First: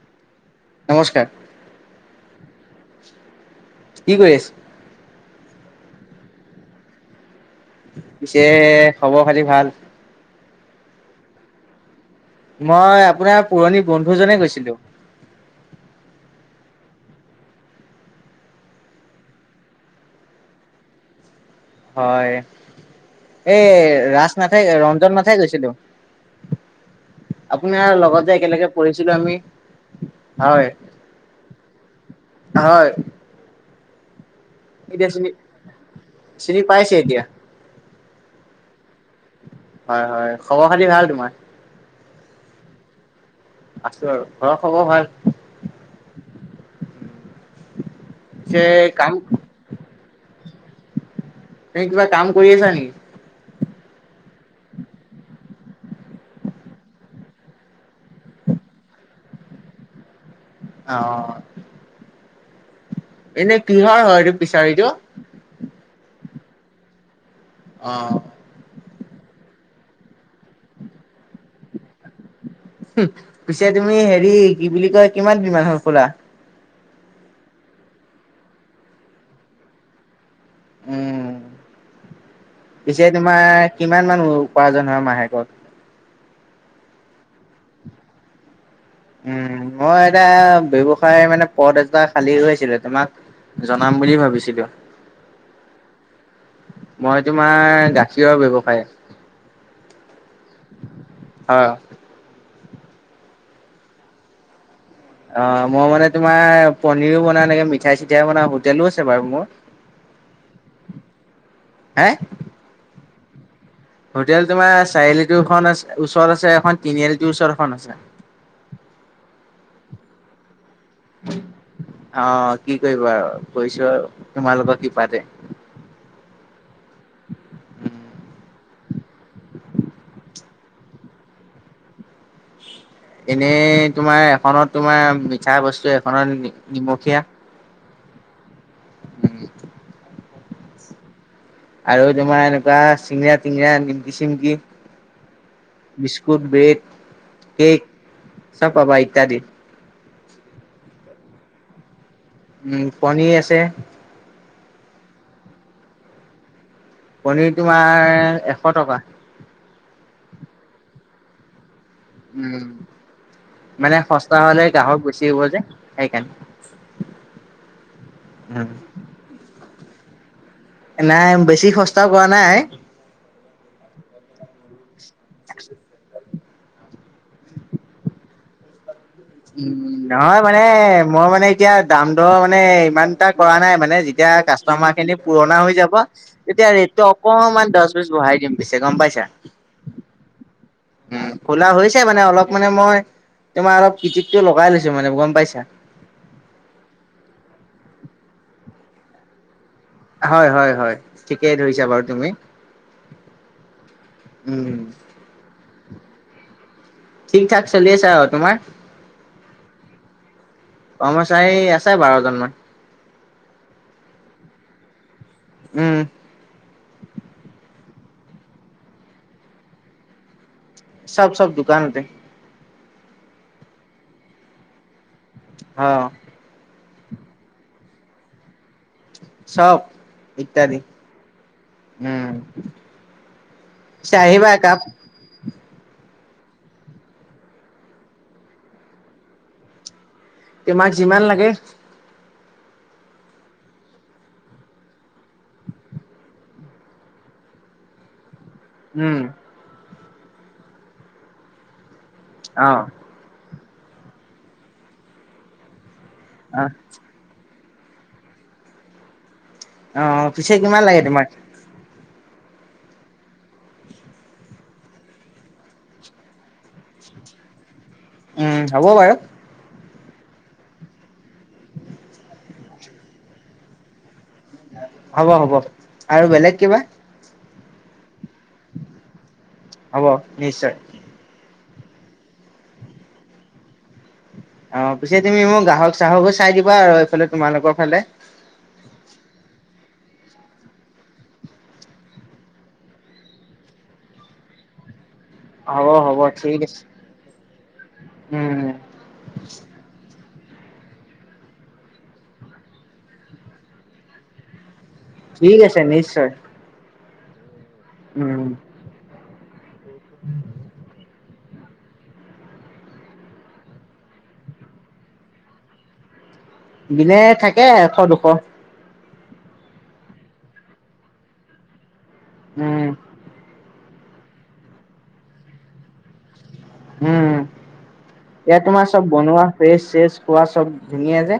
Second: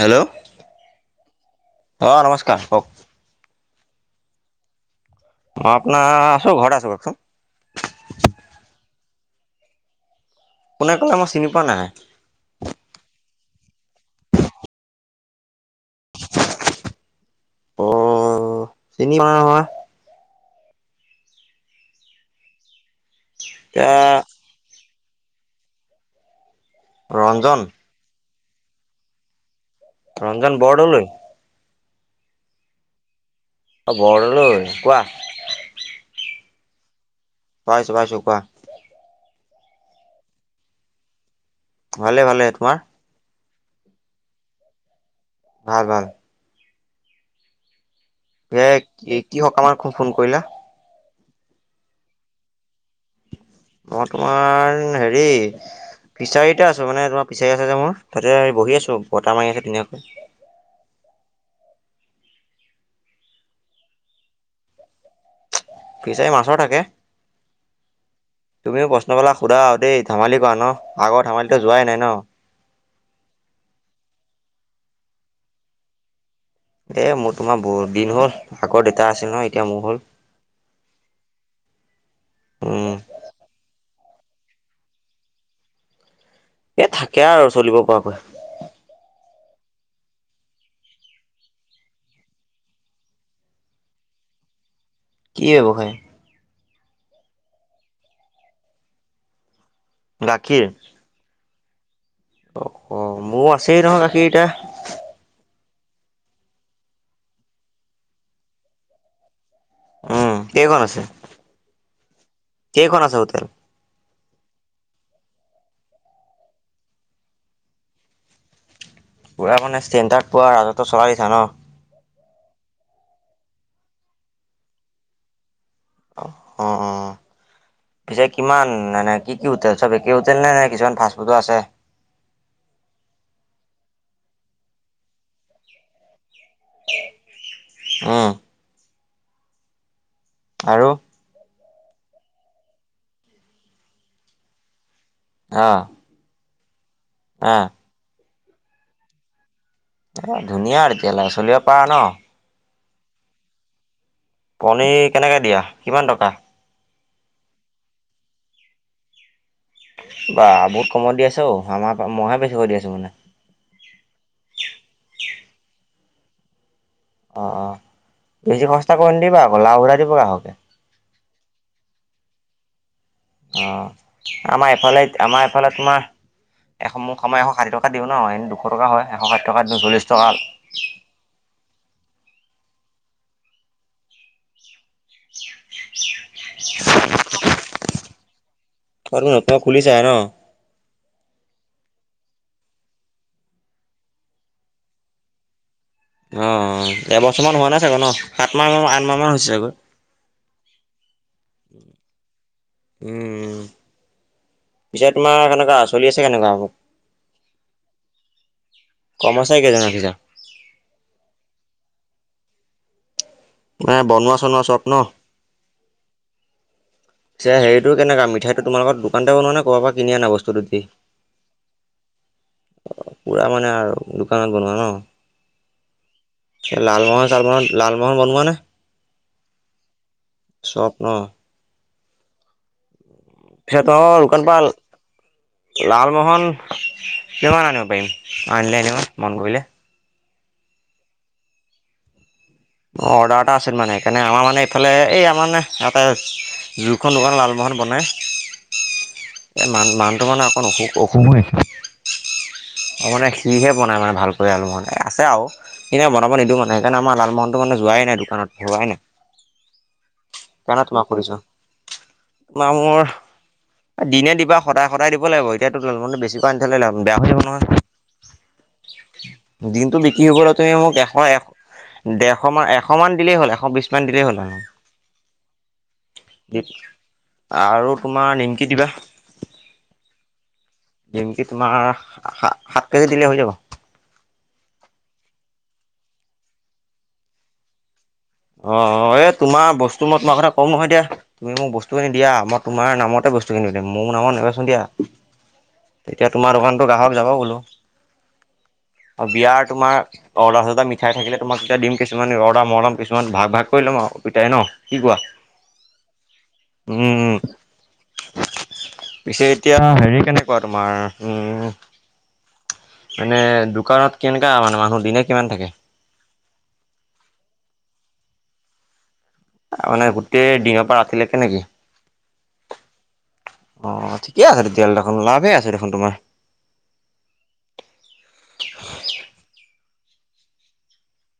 Hello নমস্কাৰ অ আ নমস্কাৰ কওক কি কৰি আছে? অ আপোনাৰ আছো ঘৰত আছো কওকচোন। পিছে খবৰ-খাতি ভাল কোনে ক'লে মই চিনি পোৱা নাই মই আপোনাৰ পুৰণি বন্ধুজনে কৈছিলো অ চিনি পোৱা নাই নহয় হয় এ এতিয়া ৰাচ নাথাই ৰঞ্জন নাথাই গৈছিলো ৰঞ্জন আপোনাৰ লগত যে একেলগে পঢ়িছিলো আমি ৰঞ্জন হয় বৰদলৈ হয় অ বৰদলৈ কোৱা এতিয়া চিনি চিনি পাইছে এতিয়া পাইছো পাইছো কোৱা হয় হয় খবৰ খাতি ভাল তোমাৰ ভালে ভালে তোমাৰ আছো আৰু ঘৰৰ খবৰ ভাল ভাল ভাল পিছে এয়াই কাম কি কি সকমত ক ফোন কৰিলা তুমি কিবা কাম কৰি আছা নেকি মই তোমাৰ এ হেৰি ফিছাৰিতে আছো মানে তোমাৰ ফিচাৰি আছে যে মোৰ তাতে আমি বহি আছো বতাহ মাৰি আছে ধুনীয়াকে অ এনে কিহৰ হয় এইটো ফিচাৰিটো ফিচাৰি মাছৰ থাকে। অ তুমিও প্ৰশ্ন বিলাক সোধা আৰু দেই ধামালি কৰা ন আগৰ ধামালিতো যোৱাই নাই ন হো পিছে তুমি হেৰি কি বুলি কয় কিমান কিমান হল খোলা এ মোৰ তোমাৰ বহুত দিন হ'ল আগৰ দেউতা আছিল নহয় এতিয়া মোৰ হ'ল উম উম পিছে তোমাৰ কিমান মান উপাৰ্জন হয় মাহেকত এ থাকে আৰু চলিব পৰাকৈ উম মই এতিয়া ব্যৱসায় মানে পদ এটা খালী হৈ আছিলে তোমাক জনাম বুলি ভাবিছিলো কি ব্যৱসায় মই তোমাৰ গাখীৰৰ ব্যৱসায় গাখীৰ অ'। অ', অ', মোৰ আছেই নহয় গাখীৰ এতিয়া। অ', মই মানে তোমাৰ পনীৰো বনাও, মিঠাই চিঠাই বনাও, হোটেলো আছে বাৰু মোৰ। উম কেইখন আছে, হে কেইখন আছে হোটেল? হোটেল তোমাৰ চাৰিআলিটোৰ ওচৰত আছে এখন, তিনিআলিটোৰ ওচৰত এখন আছে। পুৰা মানে চেন্টাৰত পুৰা ৰাজত্ব চলাই দিছা ন'। অ', কি কৰিবা আৰু কৈছোঁ আৰু তোমালোকৰ কৃপাতে। অ' অ'। পিছে কিমান, মানে কি কি হোটেল, চব একে হোটেল নে, নে কিছুমান ফাষ্ট ফুডো আছে? এনেই তোমাৰ এখনত তোমাৰ মিঠা বস্তু, এখনত নিমখীয়া। অ'। আৰু? আৰু তোমাৰ এনেকুৱা চিঙৰা, টিঙৰা নিমকি, চিমকি। অ'। বিস্কুট, ব্ৰেড, অ কেক চব পাবা ইত্যাদি। অ', ধুনীয়া আৰু এতিয়ালৈে চলিব পাৰা ন'। উম পণীৰ আছে। পনীৰ কেনেকৈ দিয়া, কিমান টকা? পনীৰ তোমাৰ এশ টকা। বা বহুত কমত দি আছা অ', আমাৰ, মইহে উম বেছিকে দি আছোঁ মানে। মানে সস্তা হ'লে গ্ৰাহক গুচি আহিব যে, সেইকাৰণে। অ', অ', বেছি সস্তা কৰি নিদিবা আকৌ, লাও ঘুৰাই দিব গ্ৰাহকে। নাই, বেছি সস্তাও কৰা নাই। অ', আমাৰ এইফালে, আমাৰ এফালে তোমাৰ এশ মোক, মই এশ ষাঠি টকা দিওঁ ন' এনে দুশ টকা হয়, এশ ষাঠি টকা, উম চল্লি টকা নহয় মানে মই মানে এতিয়া দাম দৰ মানে, ইমান এটা নাই মানে, যেতিয়া কা তামাৰ খিনি পুৰণা হৈ যাব তেতিয়া ৰেটটো অকমান দহ, বিছ বঢ়াই দিম পিছে গম পাইছা। তুমি [unintelligible] ন'। উম, খোলা হৈছে মানে অলপ মানে মই, তোমাৰ অলপ কিটিকটো লগাই লৈছো মানে, গম পাইছা। অ', অ', এবছৰমান হোৱা নাই চাগৈ ন', সাত মাহ, আঠ মাহ মান হৈছে চাগৈ। হয়, হয়, হয়, ঠিকেই ধৰিছা বাৰু তুমি। উম। উম, পিছে তোমাৰ কেনেকুৱা, চলি আছে কেনেকুৱা? চলিছে আৰু তোমাৰ? কৰ্মচাৰী কেইজন ৰাখিছা? কৰ্মচাৰী আছে বাৰজন মান। মানে, বনোৱ চনোৱা চব ন'। উম। হেৰিটো কেনেকুৱা মিঠাইটো তোমালোক দোকানতে বনোৱাে নে, ক'ৰবাৰ পৰা কিনি আনা বস্তুটো দি। চব, চব দোকানতে। পুৰা মানে আৰু দোকানত বনোৱা ন'। অ'। লালমোহন, চালমোহন, লালমোহন বনোৱা নে? চব, ইত্যাদি চব ন উম। পিছে আহিবা [unintelligible] একাপ লালমোহন কিমান আনিব পাৰিম [unintelligible] মন কৰিলে? তোমাক যিমান লাগে। অ, অৰ্ডাৰ এটা আছিল মানে সেইকাৰণে আমাৰ মানে এইফালে এই আমাৰ মানে ইয়াতে যোখন দোকান লালমোহন বনায় উম, এই মান মানুহটো মানে অকণ অসুখ [unintelligible] অ', অ, মানে সিহে বনাই ভালকৈ আৰু মানে এ আছে আও [unintelligible] বনাব নিদিওঁ অ', মানে সেইকাৰণে আমাৰ লালমোহন ত' মানে যোৱাই নাই দোকানত হোৱাই নাই। অ', অ', পিছে কিমান লাগে তোমাক? [unintelligible] মোৰ এ দিনে দিবা সদায়-সদায় দিব লাগিব এতিয়া [unintelligible] বেয়া হৈ যাব নহয়। উম, হ'ব বাৰু। দিনটো বিক্ৰী হবলৈ তুমি মোক এশ এক দেৰ শমান এশমান দিলেই হ'ল এশ বিছমান দিলেই হ'ল আৰু হ'ব-হ'ব। আৰু তোমাৰ নিম হ'ব নিশ্চয়। নিমকি তোমাৰ সা-সাত কেজি দিলে হৈ যাব। অ, পিছে তুমি মোক গ্ৰাহক চাহকো চাই দিবা আৰু এইফালে তোমালোকৰ ফালে অ, এ তোমাৰ বস্তু মই তোমাৰ কথা কওঁ নহয় এতিয়া। তুমি মোক বস্তু খিনি দিয়া মই তোমাৰ নামতে বস্তু কিনি দিম মোৰ নামত নেবেচো দিয়া। হ'ব হ'ব তেতিয়া তোমাৰ ঠিক আছে দোকানতো গ্ৰাহক যাব বোলো। উম অ, বিয়াৰ তুমাৰ অৰ্ডাৰ চৰ্দাৰ মিঠাই থাকিলে তোমাক তেতিয়া দিম কিছুমান অৰ্ডাৰ মইয় লম [unintelligible] ভাগ-ভাগ কৰি ল'ম আৰু পিতাই ন' কি কোৱা? ঠিক আছে নিশ্চয়। উম, উম। উম, পিছে এতিয়া হেৰি কেনেকুৱা তোমাৰ উম মানে দোকানত কেনেকা মানে মানুহ, মানুহ দিনে কিমান থাকে? দিনে থাকে এশ, দুশ অ, মানে গোটেই দিনৰ পৰা ৰাতি লোকে নেকি! উম, অ, ঠিকে আছে তেতিয়াহ'লে দেখোন লাভে আছে দেখোন তোমাৰ। উম, ইয়াত তোমাৰ চব বনোৱা ফ্ৰেচ চেচ খোৱা চব ধুনীয়া যে।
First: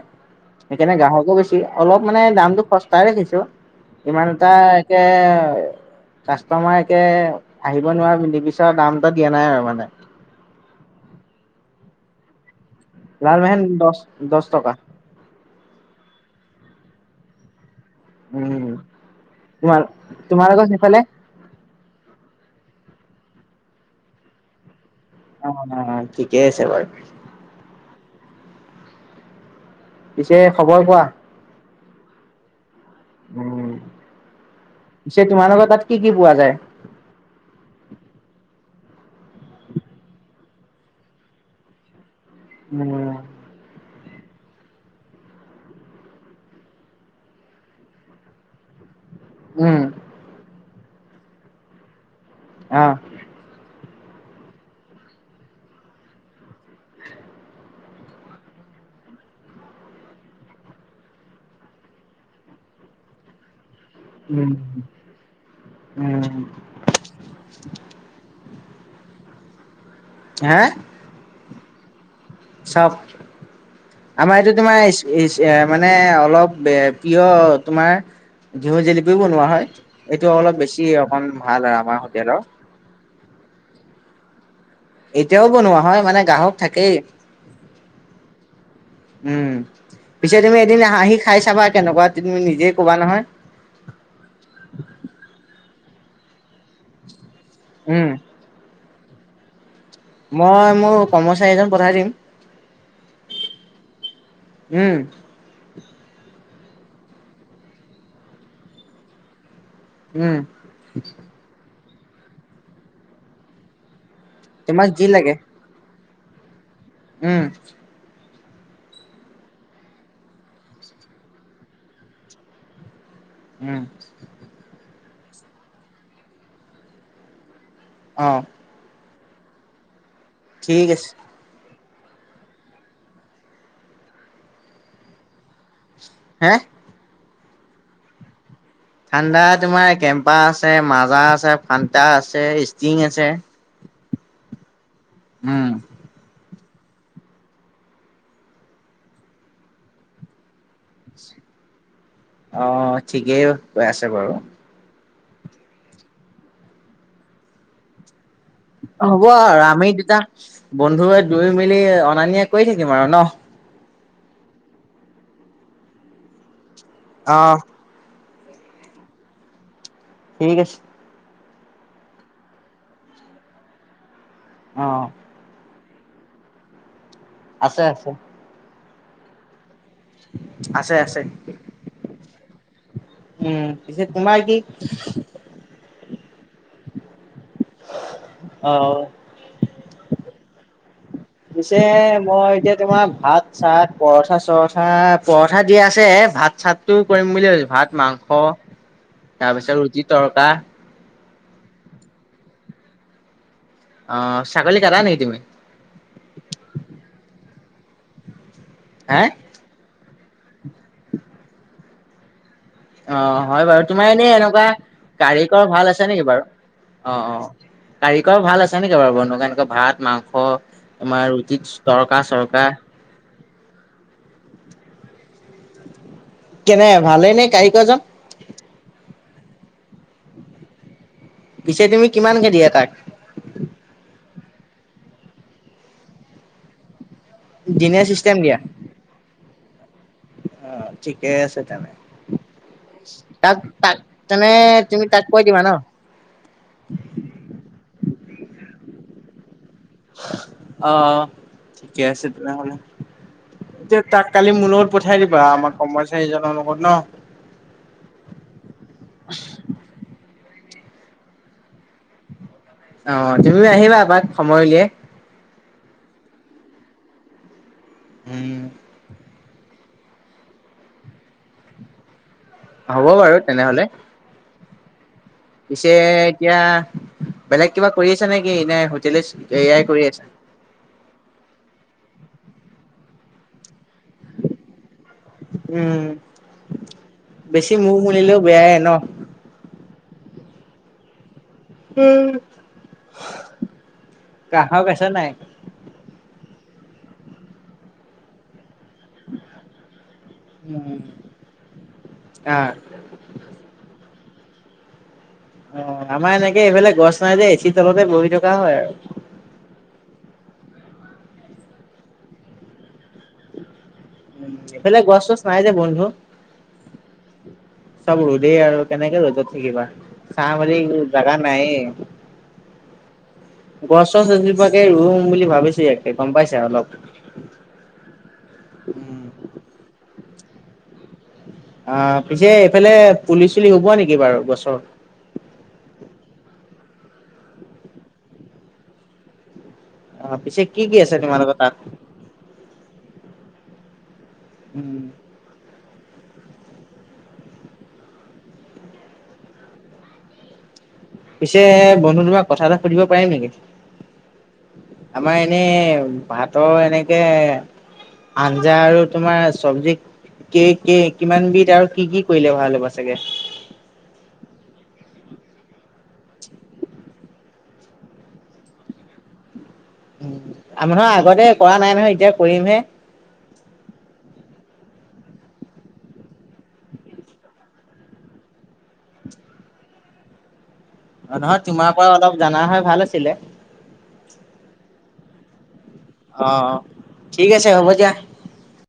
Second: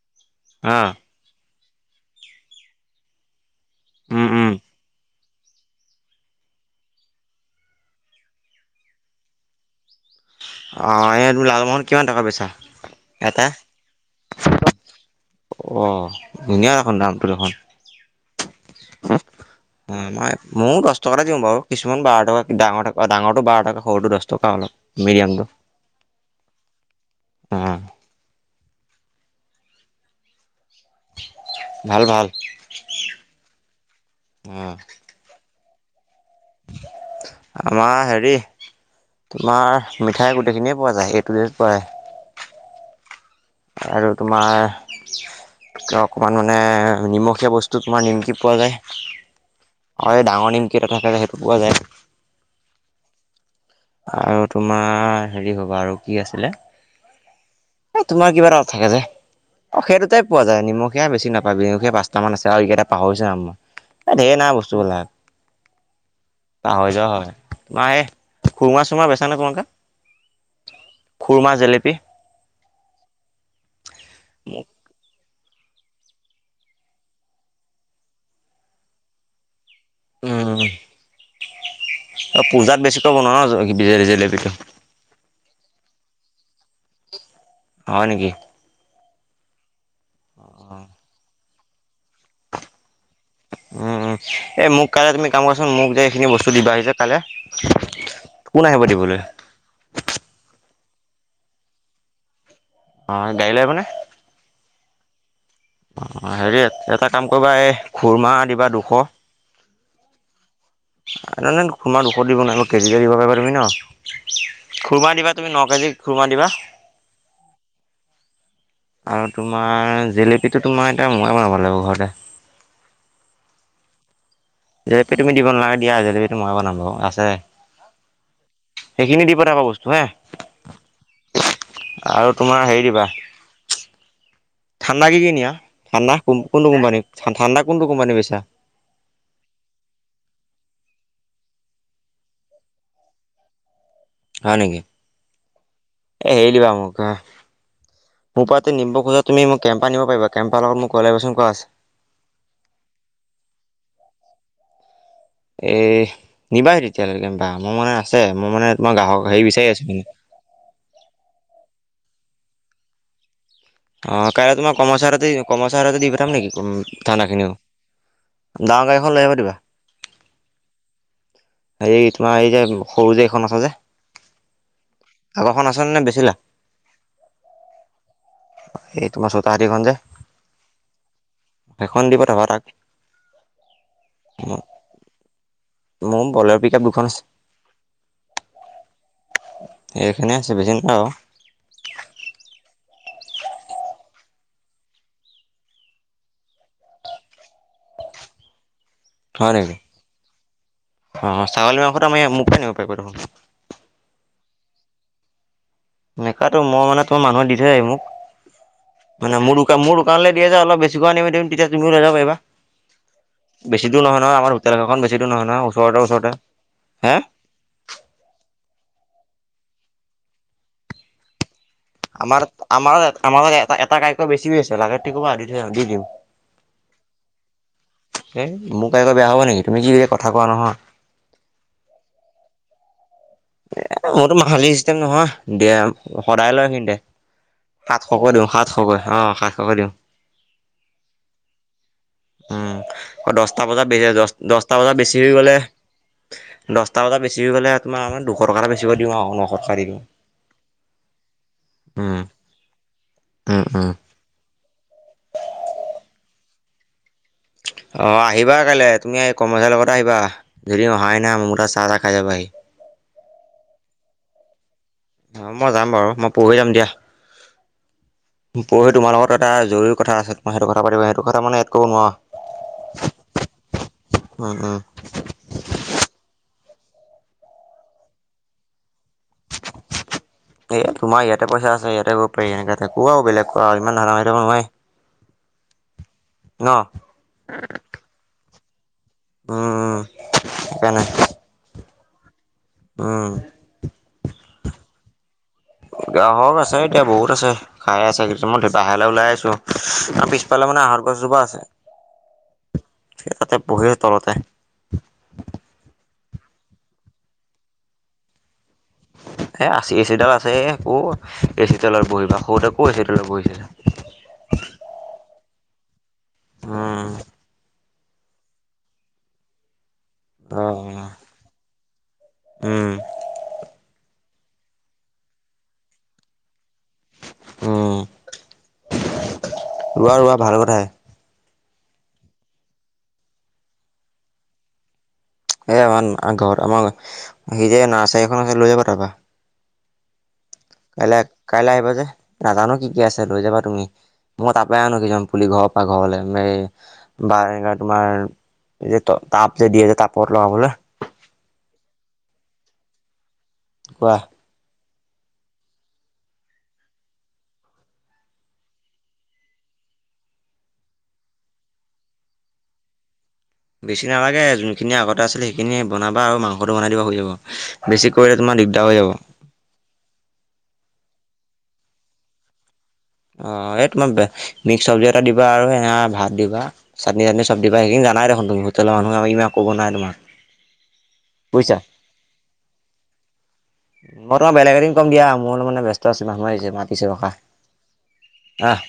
হা সেইকাৰণে গ্ৰাহকো বেছি অলপ মানে দামটো সস্তাই ৰাখিছো। উম উম ইমানটা একে কাষ্টমাৰ একে আহিব নোৱাৰা নিবিচাৰা দাম এটা দিয়া নাই আৰু মানে। অ, এই তুমি লালমোহন কিমান টকা বেছা? লালমেহন দছ-দছ টকা। অ, ধুনীয়া দেখোন দামটো দেখোন। উম, মই তোমাৰ-তোমাৰ লোকৰ ময়ো সেফালে? [unintelligible] কিছুমান বাৰ টকা ডাঙৰটো অ, ডাঙৰটো বাৰ টকা সৰুটো দছ টকা অলপ। মিডিয়ামটো [unintelligible] ঠিকেই আছে বাৰু। উম। পিছে খবৰ কোৱা। ভাল ভাল, উম উম। পিছে তোমালোকৰ তাত কি কি পোৱা যায়? আমাৰ হেৰি তোমাৰ মিঠাই গোটেইখিনিয়ে পোৱা যায় এই এ টু ডে'ত পৰা আহে। উম। আৰু তোমাৰ এ অকণমান মানে নিমখীয়া বস্তু তোমাৰ নিমকি পোৱা যায়। উম। অ এই ডাঙৰ নিমকি এটা থাকে যে, সেইটো পোৱা যায়। অ। আৰু তোমাৰ হেৰি হব আৰু কি আছিলে? এ তোমাৰ কিবা এটা অ থাকে যে। অ সেই দুটাই পোৱা যায়, নিমখীয়াে বেছি নেপাবি, নিমখীয়া পচটা মান আছে আৰু ইগিটা পাহৰিছো নাম মই। এই ধেই না উম, বস্তুবিলাক, উম, পাহৰি যোৱা হয়, তোমাৰে এই খুৰ্মা সূৰ্মা বেছা নে তোমালোকে? হা? খুৰমা জেলেপি? চাওক আমাৰ এইটো তোমাৰ ইছ ইছ এ মানে অলপ অ প্ৰিয় তোমাৰ ঘিউ জেলেপিও বনোৱা হয়। এইটো উম অলপ বেছি অকমান ভাল আৰু আমাৰ হোটেলৰ। পূজাত বেছি [unintelligible] জেলেপিটো। এতিয়াও বনোৱা হয় মানে গ্ৰহক থাকেই। হয় নেকি? উম, পিছে তুমি এদিন উম আহি খাই চাবা কেনেকুৱা তুমি নিজে কবা নহয়। উম উম এই মোক কাইলে তুমি কাম কৰাচোন মোক যে এইখিনি বস্তু দিবাহিচোন কাইলে। উম। কোন আহিব দিবলৈ? মই মোৰ কৰ্মচাৰী এজন পঠাই দিম। অ গাড়ী লৈ আহিব নে? উম। অ হেৰি এটা কাম কৰিবা এই খুৰমাহ দিবা দুশ। উম। নাই নাই খুুৰমা দুশ দিব নাই কেজিকৈ দিব পাৰিবা তুমি ন? তোমাক যি খুৰমা লাগে দিবা তুমি ন কেজি। খুৰমা দিবা। উম। আৰু তোমাৰ জেলেপীটো তোমাৰ এতিয়া মইয়ে বনাব লাগিব ঘৰতে। উম। জেলেপী তুমি দিব নালাগে দিয়া জেলেপিটো মই বনাম বাৰু আছে। অ'। সেইখিনি দি পঠাবা বস্তু হে। ঠিক আছে। আৰু তোমাৰ হেৰি দিবা ঠাণ্ডা কি কি নিয়া ঠাণ্ডা হা কোনটো কোম্পানী ঠাণ্ডা কোনটো কোম্পানী বেচা? ঠাণ্ডা তোমাৰ কেম্পা আছে, মাজা আছে, ফান্তা আছে, ষ্টিং আছে। হয় নেকি? উম, এ হেৰি দিবা মোক মোৰ পৰাতে নিব খোজা তুমি মোক কেম্প নিব পাৰিবা, কেম্পা লগত মোৰ কলাবৰেচন কৰা আছে। অ', ঠিকেই কৈ আছে বাৰু। এ নিবাহি তেতিয়া হ'লে কেম্পা মোৰ মানে আছে, মই মানে তোমাৰ হ'ব গ্ৰাহক হেৰি আৰু বিচাৰি আমি আছো। দুটা বন্ধুৱে দুুইও মিলি অনা-নিয়া কৰি থাকিম আৰু ন'? অ, কাইলৈ তোমাৰ কৰ্মাচাৰী হাততে কৰ্মচাৰীৰ হাততে দি পঠাম নেকি ঠাণ্ডা খিনিও? অ' ডাঙৰ গাড়ীএখন লৈ আহিবা দিবা। ঠিক আছে। এই তোমাৰ এই যে সৰু যে এইখন আছ যে। অ'। আগৰ খন আছেনে নে বেছিলা? আছে আছে। এই তোমাৰ চ'তাহতি খন যে। আছে আছে। সেইখন দি পঠাবা তাক। উম, পিছে তোমাৰ কি মোৰ বলেৰ' পিক আপ দুখন আছে। অ'। এইখিনিয়ে আছে বেছি [unintelligible] পিছে মই এতিয়া তোমাৰ ভাত-চাত, পৰঠা-চৰঠা পৰঠা দিয়া আছে ভাত-চাত কৰিম বুলি ভাবিছো, ভাত মাংস হয় নেকি? তাৰপিছত ৰুটি তৰকা। অ', ছাগলী মাংসটো আমি মোৰ পৰাই নিব পাৰিবা দেখোন। অ', ছাগলী কাটা নেকি তুমি? নেকাটো মই মানে তোমাৰ মানুহে দি থৈ যায় হি মোক, হে? মানে মোৰ মোৰ দোকানলৈ দিয়ে যে অলপ বেছিক আনিম দিম তেতিয়া তুমিও লৈ যাব পাৰিবা। অ', হয়, বাৰু বেছি দূৰ তোমাৰ নহয় এনেই নহয় আমাৰ এনেকুৱা হোটেল কেইখন বেছি দূৰ নহয় নহয় কাৰিকৰ ভাল ওচৰতে আছে নেকি ওচৰতে। বাৰু হে অ', অ'। কাৰিকৰ ভাল আছে নেকি বাৰু বনোৱা এনেকুৱা ভাত মাংস তোমাৰ ৰুটিত আমাৰ তাত আমাৰ আমাৰ এটা এটা কাৰিকৰ বেছি হৈ আছে লাগে যদি কবা দি থৈ আহিম দি দিম। কেনে ভালে নে কাৰিকৰজন? এই মোৰ কাৰিকৰ বেয়া হ'ব নেকি তুমি কি যে কথা কোৱা নহয়। পিছে তুমি কিমান কে দিয়া তাক? এ মোৰতো মাহালী চিষ্টেম নহয় দেয় সদায় লয় সিহঁতে। দিনে সাতশকৈ চিষ্টেম দিওঁ দিয়া সাতশকৈ অ', সাতশকৈ দিওঁ। অ', ঠিকেই আছে তেনে। উম তাক দহটা বজাত তাক বেছি দহ তেনে দহটা বজাত তুমি বেছি তাক হৈ কৈ গ'লে দিবা ন'? দহটা বজা বেছি হৈ গ'লে তোমাৰ আমাৰ দুশ টকা এটা বেচি কৈ দিওঁ আৰু নশটকা দিওঁ। অ', ঠিকে উম আছে তেনেহ'লে উম উম এতিয়া তাক কালি মোৰ লগত পঠিয়াই দিবা আমাৰ কৰ্মচাৰীজনৰ লগত ন'? অ', আহিবা কাইলৈ তুমি কৰ্মচাৰি লগতে আহিবা ধেৰ দিন অহাই নাইয় মোৰ তাত চাহ-তাহ খাই যাবাাহি। অ', তুমিও আহিবা আমাক সময় উলিয়াই। অ', মই যাম বাৰু মই পৰহি যাম দিয়া, উম পৰহি তোমাৰ লগত এটা জৰুৰী কথা আছে মই কথা পাতিম সেইটো কথা মানে ইয়াত ক'ব নোৱাৰা। হ'ব বাৰু তেনেহ'লে। উম উম। পিছে এতিয়া বেলেগ কিবা কৰি আছা নেকি নে হোটলে এয়াই কৰি আছে। এয়া তোমাৰ ইয়াতে পইচা আছে ইয়াতে কৰিব পাৰি এনেকে ক আৰু বেলেগ কৰা আৰু ইমান ধনদা পাৰি থাকিব নোৱাৰি। উম, ন বেছি মহ মুলিলেও বেয়াই ন'। উম উম, সেইকাৰণে। উম। উম। কাহক আছে নাই? গাহক আছে এতিয়া বহুত আছে খাই আছে [unintelligible] বাহিৰলৈ ওলাই আহিছোঁ, আম ফালে মানে আহৰ গছজোপা আছে, আহ। স তাতে পহি আ তলতে। অ', আমাৰ এনেকে এইফালে গছ নাই যে এচি তলতে বহি থকা হয় আৰু। এ আছ এ চিডাল আছে আ একৌ এ চিডালত বহিবা সৰুতে আকৌ এ চিডালত বহিছে। উ এইফালে গছ চছ নাই যে বন্ধু। অ'। চব ৰোদেই আৰু কেনেকে ৰ'দত থাকিবা। চাহ বুলি উম জাগা নাই। গছ চছ এজোপাকে ৰুম বুলি ভাবিছো ইয়াকে গম পাইছে অলপ। উম', ৰোৱা ৰোৱা ভাল কথাই। অ', পিছে এইফালে পুলি চুলি হ'ব নেকি বাৰু গছৰ? এই আমাৰ ঘৰত আমাৰ সি যে নাৰ্চাৰী খন আছে, লৈ যাব। তাৰপা। অ', পিছে কি কি আছে? কাইলৈ তোমালোকৰ কাইলৈ তাত? আহিবা যে নাজানো কি কি আছে, লৈ যাবা তুমি মই তাৰাপৰা আনো উম। কিজনমান পুলি ঘৰৰ পৰা ঘৰলৈ ম বা এনেকা তোমাৰ এই যে তাপ যে দি যে তাপত লগাবলৈ পিছে বন্ধু তোমাক কথা এটা সুধিব পাৰিম নেকি? কোৱা আমাৰ এনেই ভাতৰ এনেকে আঞ্জা আৰু তোমাৰ চব্জি কে কে কিমানবিধ আৰু কি কি কৰিলে ভাল হ'ব চাগে? বেছি নালাগে যোনখিনি আগতে আছিলে সেইখিনি বনাবা আৰু মাংসটো বনাই দিবা হৈ যাব। বেছি কৰিলে তোমাৰ দিগদাৰ হৈ যাব। আৰ নহয় আগতে কৰা নাই নহয় এতিয়া কৰিমহে। অ', এই তোমাৰ মিক্স চব্জি এটা দিবা আৰু সে ভাত দিবা। চাটনি চাটনি চব দিবা হেশিনি জানাই দেখোন তুমি হোটেলৰ মুহে ইমান ক'ব নাই তোমাক। অ', নহয় বুজিছা। তোমাৰ পা অলপ জনা হয় ভাল আছিলে। মই তোমাৰ বেলেগ এদিন কম দিয়া মোৰ অলপ মানে ব্যস্ত আছে অ মানুহ আহিছে মাতিছে ৰখা। ঠিক আছে হ'ব দিয়া। অ'।